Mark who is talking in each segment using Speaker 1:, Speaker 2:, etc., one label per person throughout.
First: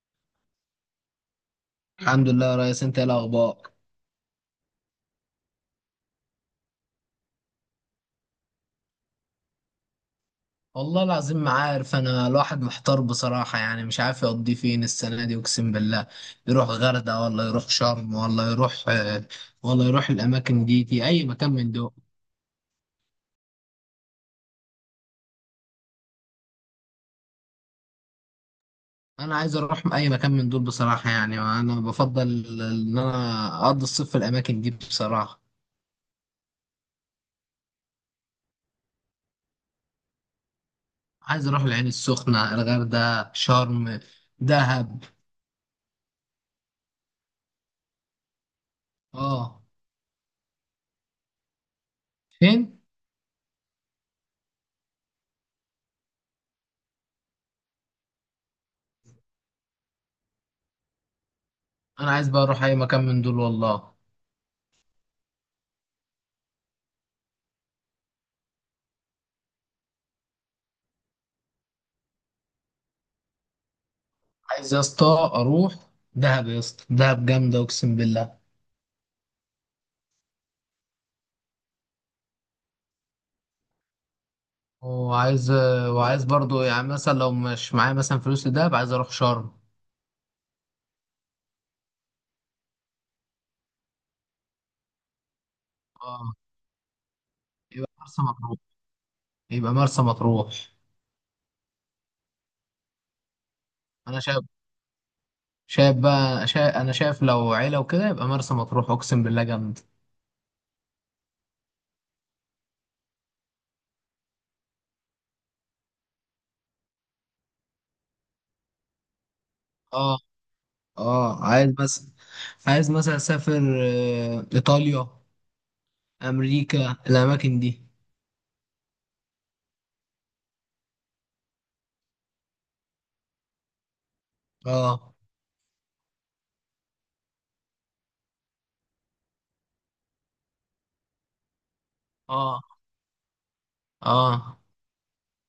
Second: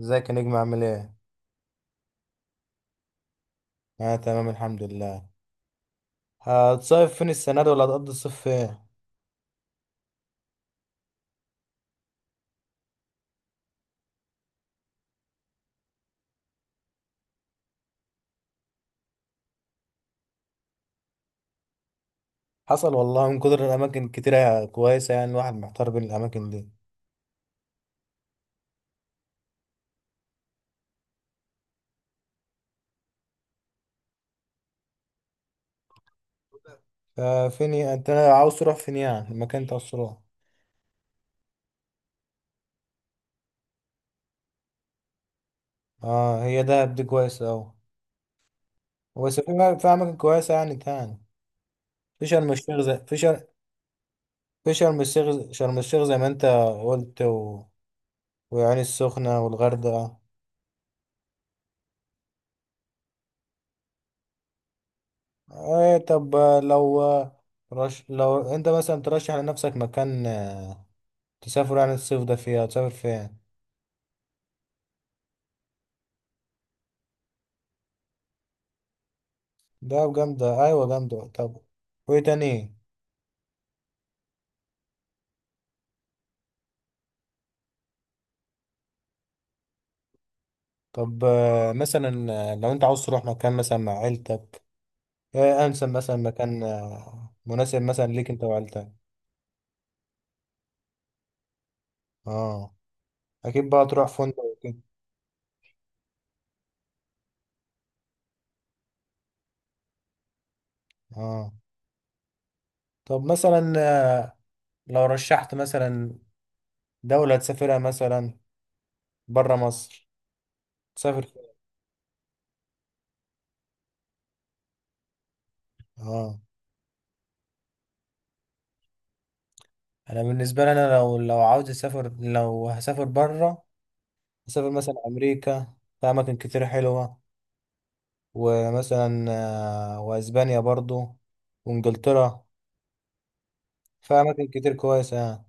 Speaker 1: ازيك يا نجم، عامل ايه؟
Speaker 2: الحمد لله يا ريس، انت ايه الاخبار؟
Speaker 1: اه، تمام الحمد لله. هتصيف فين السنة دي ولا هتقضي الصيف فين؟
Speaker 2: والله العظيم ما عارف، انا الواحد محتار بصراحة، يعني مش عارف يقضي فين السنة دي، اقسم بالله. يروح غردقة ولا يروح شرم ولا يروح ولا يروح الاماكن دي اي مكان من دول.
Speaker 1: حصل والله، من كتر الأماكن كتيرة كويسة يعني الواحد محتار بين الأماكن دي.
Speaker 2: انا عايز اروح اي مكان من دول بصراحة، يعني انا بفضل ان انا اقضي الصيف في الاماكن دي بصراحة.
Speaker 1: ففين انت عاوز تروح فين يعني؟ المكان انت عاوز تروح.
Speaker 2: عايز اروح العين السخنة، الغردقة، شرم، دهب.
Speaker 1: اه، هي دهب دي كويسة أوي. بس
Speaker 2: اه.
Speaker 1: في أماكن كويسة يعني تاني. في شرم
Speaker 2: فين؟
Speaker 1: الشيخ، زي في شر في شرم الشيخ، شرم الشيخ زي ما انت قلت، وعين السخنة والغردقة.
Speaker 2: انا عايز بقى اروح اي مكان من دول والله.
Speaker 1: ايه، طب لو لو انت مثلا ترشح لنفسك مكان تسافر يعني الصيف ده فيها، تسافر فين؟
Speaker 2: عايز يا اسطى اروح دهب، يا اسطى دهب جامده اقسم بالله.
Speaker 1: ده جامدة، أيوة جامدة. طب وإيه تاني؟
Speaker 2: وعايز وعايز برضو يعني مثلا، لو مش معايا مثلا فلوس لدهب، عايز اروح شرم.
Speaker 1: طب مثلا لو أنت عاوز تروح مكان مثلا مع عيلتك، إيه أنسب مثلا
Speaker 2: اه،
Speaker 1: مكان مناسب
Speaker 2: يبقى
Speaker 1: مثلا
Speaker 2: مرسى
Speaker 1: ليك أنت
Speaker 2: مطروح.
Speaker 1: وعيلتك؟
Speaker 2: يبقى مرسى مطروح.
Speaker 1: أه، أكيد بقى تروح
Speaker 2: انا شايف
Speaker 1: فندق وكده.
Speaker 2: شايف بقى شايف انا شايف لو عيله وكده يبقى مرسى مطروح، اقسم بالله جامده.
Speaker 1: أه، طب مثلا لو رشحت مثلا دولة تسافرها، مثلا برا مصر،
Speaker 2: اه،
Speaker 1: تسافر فين؟
Speaker 2: اه، عايز بس. عايز مثلا اسافر ايطاليا،
Speaker 1: أه،
Speaker 2: امريكا، الاماكن دي.
Speaker 1: أنا بالنسبة لي أنا، لو عاوز أسافر، لو هسافر برا أسافر مثلا
Speaker 2: اه،
Speaker 1: أمريكا. في أماكن كتير حلوة، ومثلا واسبانيا برضو وانجلترا.
Speaker 2: اه،
Speaker 1: في اماكن
Speaker 2: اه،
Speaker 1: كتير كويسه يعني.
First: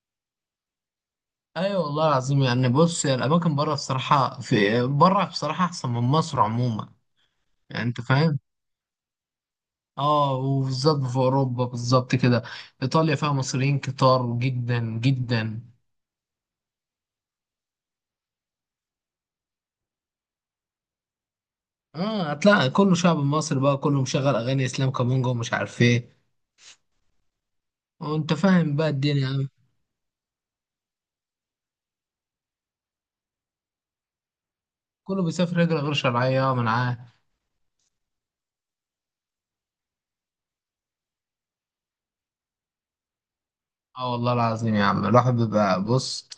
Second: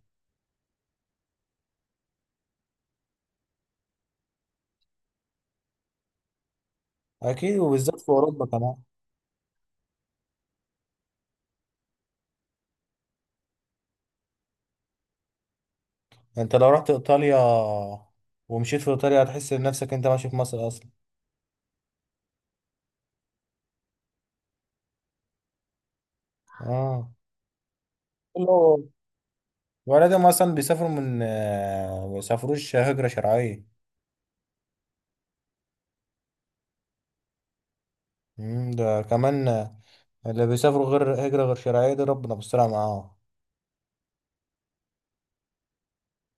Speaker 2: ايوه والله العظيم. يعني بص، هي الاماكن بره بصراحه، في بره بصراحه احسن من مصر عموما.
Speaker 1: اكيد،
Speaker 2: يعني
Speaker 1: وبالذات
Speaker 2: انت
Speaker 1: في
Speaker 2: فاهم.
Speaker 1: اوروبا كمان.
Speaker 2: اه، وبالظبط في اوروبا بالظبط كده. ايطاليا فيها مصريين كتار جدا جدا.
Speaker 1: انت لو رحت ايطاليا ومشيت في ايطاليا هتحس نفسك انت ماشي في مصر اصلا.
Speaker 2: اه، هتلاقي كله شعب مصري بقى، كله مشغل اغاني اسلام كامونجا ومش عارف ايه.
Speaker 1: اه،
Speaker 2: وانت فاهم
Speaker 1: كله.
Speaker 2: بقى الدنيا يعني.
Speaker 1: ولادهم اصلا بيسافروا من ما بيسافروش هجره شرعيه.
Speaker 2: كله بيسافر هجره غير شرعيه من معاه.
Speaker 1: ده كمان اللي بيسافروا غير هجره غير شرعيه دي، ربنا بيسترها معاهم.
Speaker 2: اه والله العظيم يا عم، الواحد بيبقى بص،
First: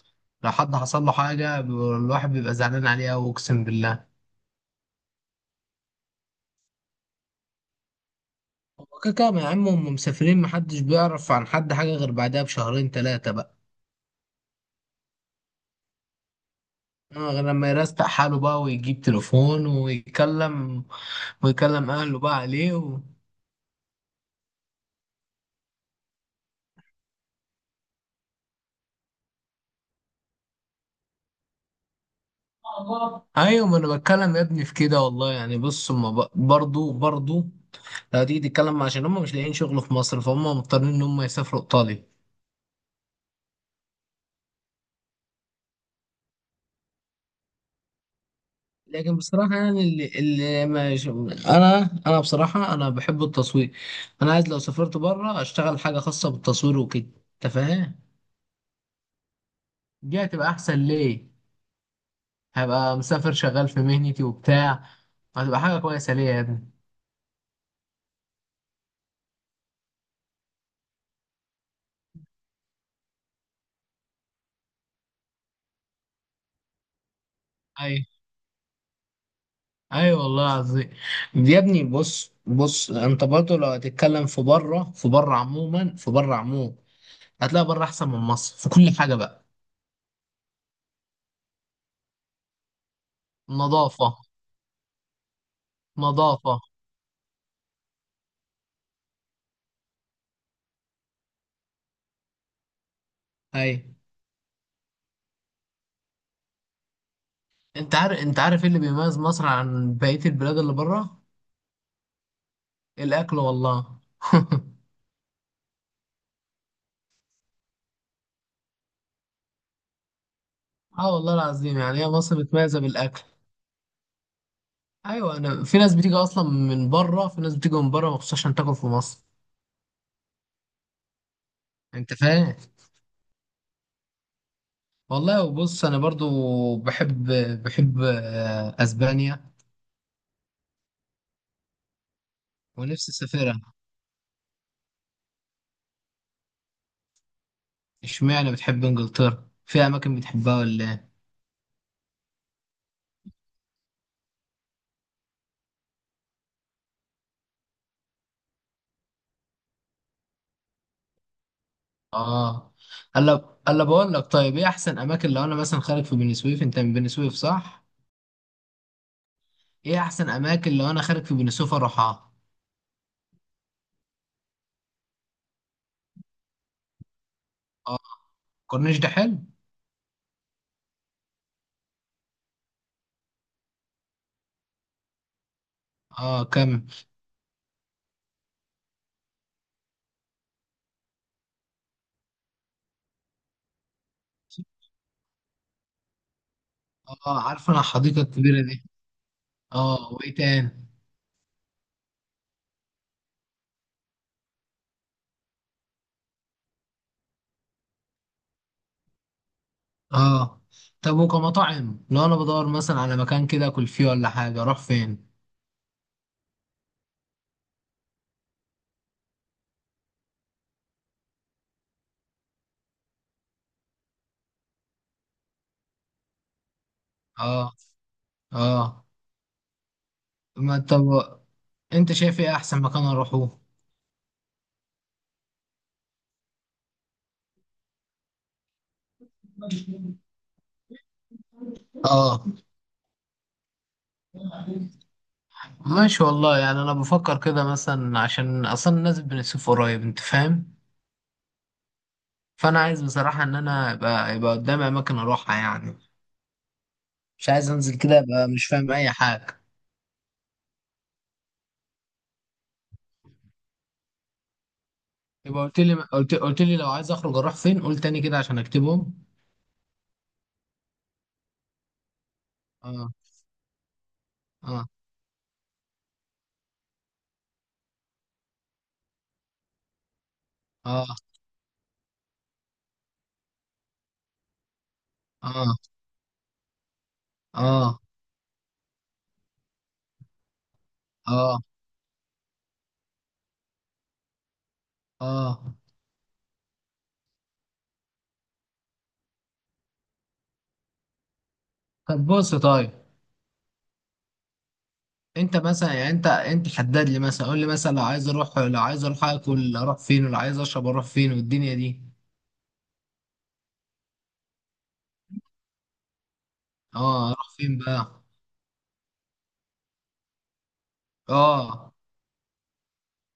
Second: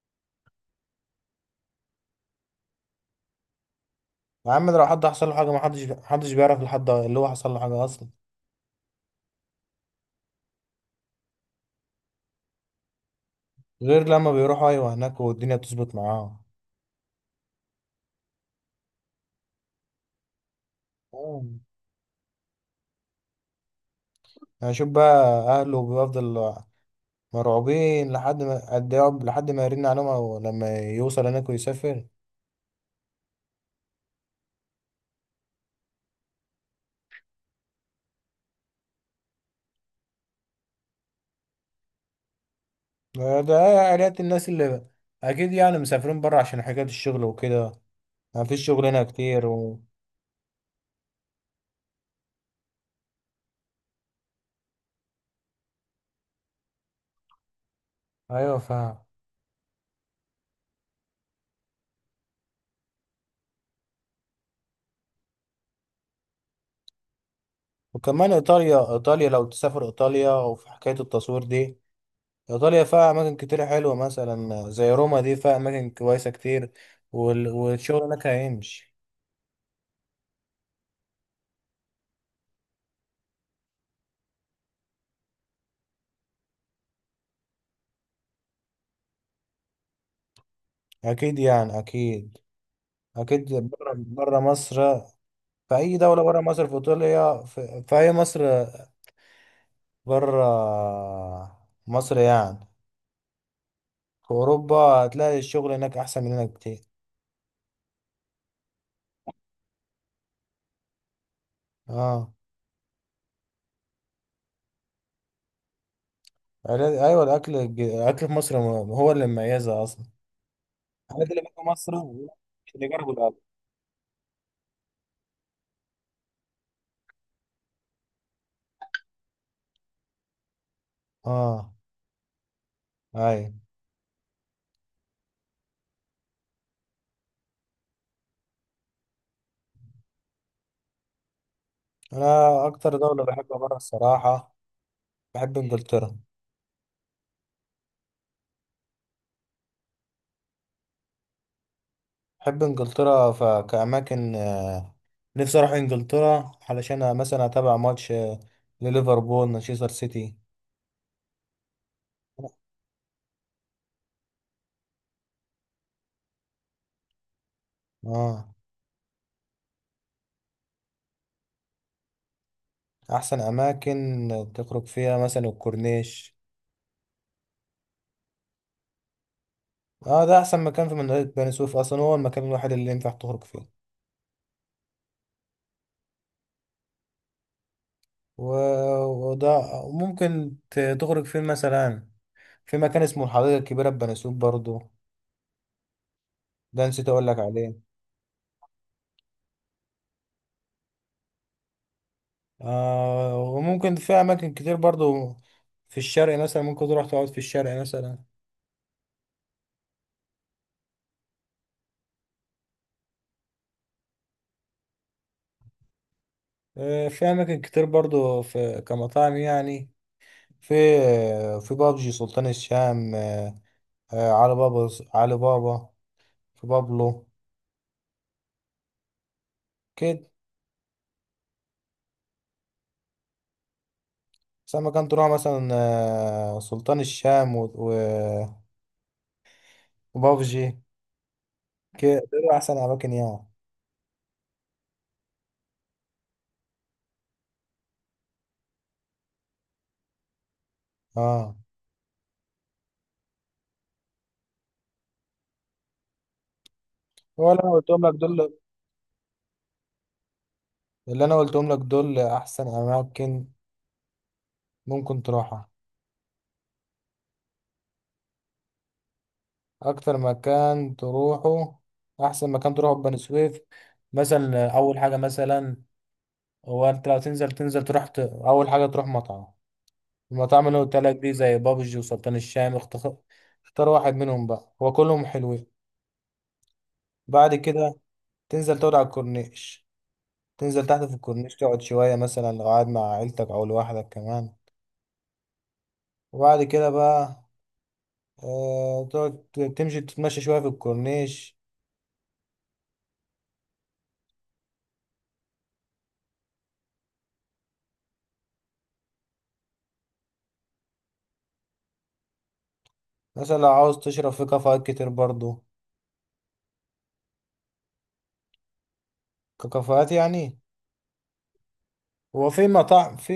Speaker 2: لو حد حصل له حاجه الواحد بيبقى زعلان عليه أوي اقسم بالله.
Speaker 1: يا عم، ده لو حد حصل له حاجه، ما حدش بيعرف لحد اللي هو حصل له حاجه اصلا.
Speaker 2: هو كده كده يا عم، هم مسافرين، محدش بيعرف عن حد حاجة غير بعدها بشهرين تلاتة بقى.
Speaker 1: غير لما بيروحوا، ايوه، هناك والدنيا بتظبط معاهم.
Speaker 2: غير لما يرستق حاله بقى ويجيب تليفون ويتكلم،
Speaker 1: آه.
Speaker 2: ويكلم أهله بقى عليه و...
Speaker 1: هشوف بقى. اهله بيفضل مرعوبين لحد ما قد إيه لحد ما يرن عليهم او لما يوصل هناك ويسافر.
Speaker 2: أيوة، ما أنا بتكلم يا ابني في كده والله. يعني بص، هما برضو لو تيجي تتكلم، عشان هم مش لاقيين شغل في مصر، فهم مضطرين إن هم يسافروا إيطاليا.
Speaker 1: ده عائلات الناس اللي، اكيد يعني مسافرين بره عشان حكاية الشغل وكده. ما فيش شغل هنا
Speaker 2: لكن
Speaker 1: كتير
Speaker 2: بصراحة يعني اللي ما ش- أنا بصراحة أنا بحب التصوير. أنا عايز لو سافرت بره أشتغل حاجة خاصة بالتصوير وكده. أنت فاهم؟
Speaker 1: ايوه فاهم.
Speaker 2: دي هتبقى احسن ليه، هبقى مسافر شغال في مهنتي وبتاع، هتبقى حاجه كويسه ليه يا ابني.
Speaker 1: وكمان ايطاليا، ايطاليا لو تسافر ايطاليا وفي حكاية التصوير دي، ايطاليا فيها اماكن كتير حلوة مثلا زي روما دي، فيها اماكن كويسة كتير. والشغل
Speaker 2: ايوه،
Speaker 1: هناك هيمشي
Speaker 2: ايوه والله العظيم. يا ابني بص بص، انت برضه لو هتتكلم في بره عموما هتلاقي بره احسن من مصر في كل حاجه بقى.
Speaker 1: اكيد يعني، اكيد. اكيد بره،
Speaker 2: نظافه.
Speaker 1: بره مصر. في اي دوله بره
Speaker 2: نظافه.
Speaker 1: مصر، في ايطاليا، في اي مصر، بره مصر يعني.
Speaker 2: ايوه،
Speaker 1: في اوروبا هتلاقي الشغل هناك احسن من هنا كتير.
Speaker 2: انت عارف ايه اللي بيميز مصر عن بقيه البلاد اللي بره؟
Speaker 1: اه.
Speaker 2: الاكل والله
Speaker 1: ايوه، الاكل، الاكل في مصر، هو اللي مميزها اصلا.
Speaker 2: اه
Speaker 1: الحاجات
Speaker 2: والله
Speaker 1: اللي بره
Speaker 2: العظيم،
Speaker 1: مصر،
Speaker 2: يعني هي مصر متميزه
Speaker 1: اللي جربوا
Speaker 2: بالاكل.
Speaker 1: الاكل.
Speaker 2: ايوه، انا في ناس بتيجي اصلا من بره، في ناس بتيجي من بره مخصوص عشان تاكل في مصر.
Speaker 1: اه،
Speaker 2: انت فاهم؟
Speaker 1: ايوه.
Speaker 2: والله. وبص انا برضو بحب بحب اسبانيا،
Speaker 1: انا اكتر
Speaker 2: ونفسي
Speaker 1: دوله
Speaker 2: اسافرها.
Speaker 1: بحبها بره الصراحه، بحب انجلترا.
Speaker 2: اشمعنى بتحب انجلترا؟ في اماكن بتحبها ولا ايه؟
Speaker 1: بحب انجلترا كاماكن. نفسي اروح انجلترا علشان مثلا اتابع ماتش لليفربول، مانشستر سيتي.
Speaker 2: اه، الا بقول لك، طيب ايه احسن اماكن لو انا مثلا خارج في بني سويف؟ انت من بني سويف صح؟
Speaker 1: اه.
Speaker 2: ايه احسن اماكن لو انا خارج في بني سويف اروحها؟
Speaker 1: احسن اماكن تخرج فيها مثلا الكورنيش.
Speaker 2: اه، الكورنيش ده حلو.
Speaker 1: اه، ده احسن مكان في منطقه بني سويف اصلا، هو المكان الوحيد اللي ينفع تخرج فيه.
Speaker 2: اه، كم؟
Speaker 1: و... وده ممكن تخرج فيه مثلا. في مكان اسمه الحديقه الكبيره في بني سويف برضو، ده نسيت اقول لك
Speaker 2: اه، عارف
Speaker 1: عليه.
Speaker 2: انا الحديقه الكبيره دي. اه، وايه تاني؟
Speaker 1: آه، وممكن في اماكن كتير برضو. في الشرق مثلا، ممكن تروح تقعد في الشرق مثلا.
Speaker 2: اه، طب وكمطاعم لو انا بدور مثلا على مكان كده اكل فيه ولا حاجه، اروح فين؟
Speaker 1: آه، في اماكن كتير برضو في كمطاعم يعني. في، في بابجي، سلطان الشام، علي بابا. علي بابا. في بابلو.
Speaker 2: اه، اه،
Speaker 1: كده.
Speaker 2: ما طب، انت شايف ايه احسن مكان اروحه؟
Speaker 1: سما كان تروح مثلا سلطان الشام وبابجي. كده،
Speaker 2: اه
Speaker 1: دول احسن اماكن يعني.
Speaker 2: ماشي والله، يعني انا بفكر كده مثلا عشان اصلا الناس بنسوف قريب، انت فاهم؟
Speaker 1: اه،
Speaker 2: فانا عايز بصراحه ان انا يبقى قدامي اماكن اروحها يعني. مش
Speaker 1: هو اللي
Speaker 2: عايز
Speaker 1: انا
Speaker 2: انزل
Speaker 1: قلتهم لك
Speaker 2: كده ابقى
Speaker 1: دول.
Speaker 2: مش فاهم اي حاجه.
Speaker 1: اللي انا قلتهم لك دول احسن اماكن ممكن
Speaker 2: يبقى
Speaker 1: تروحها.
Speaker 2: قلت لي لو عايز اخرج اروح فين، قول تاني كده عشان اكتبهم.
Speaker 1: اكتر مكان تروحه، احسن مكان تروحه في
Speaker 2: اه،
Speaker 1: بني سويف، مثلا
Speaker 2: اه،
Speaker 1: اول حاجه مثلا، هو انت لو تنزل، تنزل تروح اول حاجه تروح مطعم. المطاعم اللي قلت
Speaker 2: اه،
Speaker 1: لك دي زي بابجي وسلطان الشام، اختار واحد منهم بقى، هو كلهم حلوين.
Speaker 2: اه،
Speaker 1: بعد كده
Speaker 2: اه،
Speaker 1: تنزل تقعد على الكورنيش، تنزل تحت في الكورنيش،
Speaker 2: اه،
Speaker 1: تقعد شوية، مثلا لو قاعد مع عيلتك أو لوحدك كمان.
Speaker 2: اه.
Speaker 1: وبعد كده بقى تقعد، تمشي تتمشى شوية في الكورنيش.
Speaker 2: طب بص، طيب انت مثلا يعني انت حدد لي مثلا، قول لي مثلا لو عايز اروح اكل اروح فين، ولو عايز اشرب اروح فين والدنيا دي.
Speaker 1: مثلا لو عاوز تشرب، في كافيهات كتير برضو،
Speaker 2: اه، اروح فين بقى؟
Speaker 1: كافيهات يعني.
Speaker 2: اه،
Speaker 1: هو في مطاعم، في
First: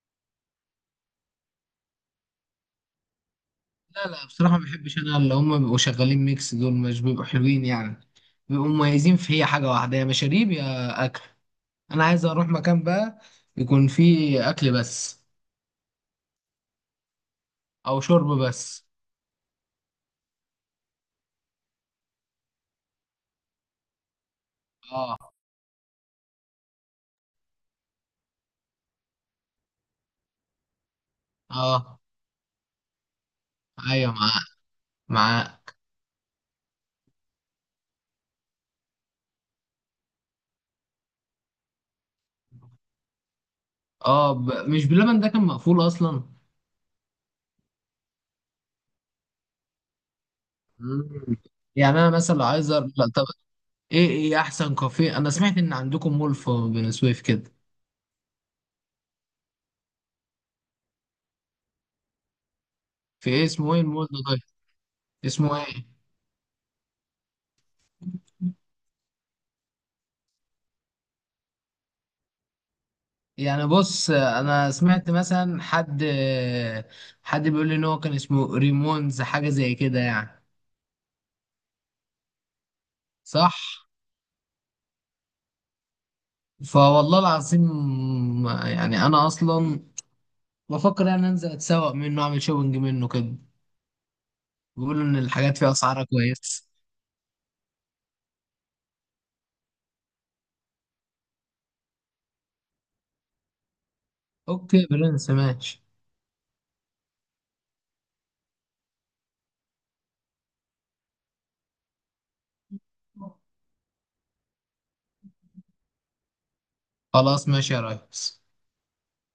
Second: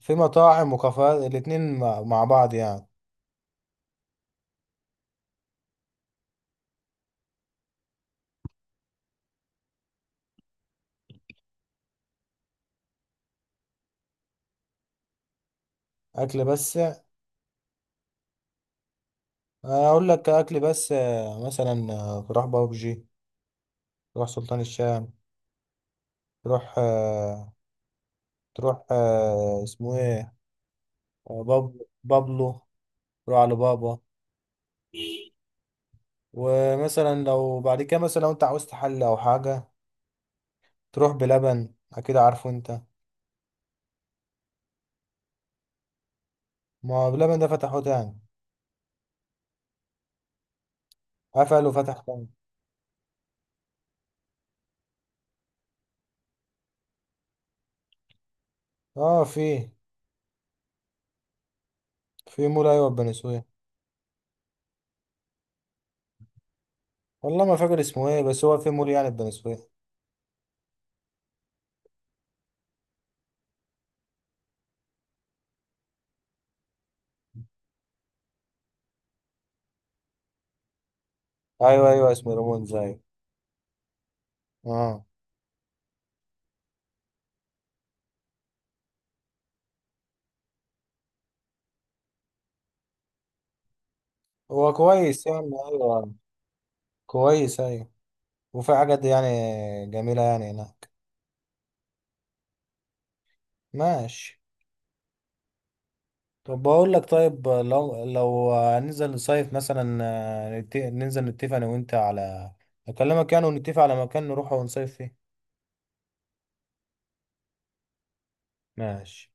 Speaker 1: في مطاعم وكافيهات الاتنين مع بعض يعني.
Speaker 2: لا لا بصراحة ما بحبش انا اللي هم بيبقوا شغالين ميكس، دول مش بيبقوا حلوين يعني. بيبقوا مميزين في هي حاجة واحدة، يا مشاريب يا اكل. انا عايز اروح مكان بقى يكون فيه اكل بس،
Speaker 1: أكل بس؟
Speaker 2: او شرب بس.
Speaker 1: أنا أقول لك أكل بس مثلا تروح بابجي، تروح سلطان الشام،
Speaker 2: اه،
Speaker 1: تروح تروح اسمه إيه، بابلو،
Speaker 2: اه،
Speaker 1: بابلو. روح على بابا.
Speaker 2: ايوه. معاه، معاه.
Speaker 1: ومثلا لو بعد كده مثلا، لو انت عاوزت حل او حاجة، تروح بلبن، اكيد عارفه انت.
Speaker 2: اه، مش باللبن ده كان مقفول اصلا؟
Speaker 1: ما هو بلبن ده فتحوه تاني،
Speaker 2: مم.
Speaker 1: قفل وفتح
Speaker 2: يعني انا
Speaker 1: تاني.
Speaker 2: مثلا لو عايز لا طب، ايه احسن كافيه؟ انا سمعت ان عندكم مول في بني سويف كده.
Speaker 1: اه، في في مول، ايوه، في بني
Speaker 2: في
Speaker 1: سويف.
Speaker 2: ايه؟ اسمه ايه المول ده طيب؟ اسمه ايه؟
Speaker 1: والله ما فاكر اسمه ايه، بس هو في مول يعني في بني سويف.
Speaker 2: يعني بص انا سمعت مثلا حد بيقول لي ان هو كان اسمه ريمونز، حاجه زي كده يعني.
Speaker 1: ايوه ايوه، اسمه ريمون زي.
Speaker 2: صح؟
Speaker 1: اه،
Speaker 2: فوالله العظيم، يعني انا اصلا بفكر ان أنا انزل اتسوق منه اعمل شوبنج منه كده.
Speaker 1: هو
Speaker 2: بيقولوا ان
Speaker 1: كويس يعني،
Speaker 2: الحاجات فيه اسعارها
Speaker 1: ايوه.
Speaker 2: كويسه.
Speaker 1: كويس، ايوه. وفي حاجات يعني جميلة يعني هناك. ماشي.
Speaker 2: اوكي برنس ماشي.
Speaker 1: طب بقول لك، طيب لو، لو هننزل نصيف مثلا ننزل نتفق انا وانت على، اكلمك يعني ونتفق على مكان نروح ونصيف فيه.
Speaker 2: خلاص ماشي يا ريس.
Speaker 1: ماشي.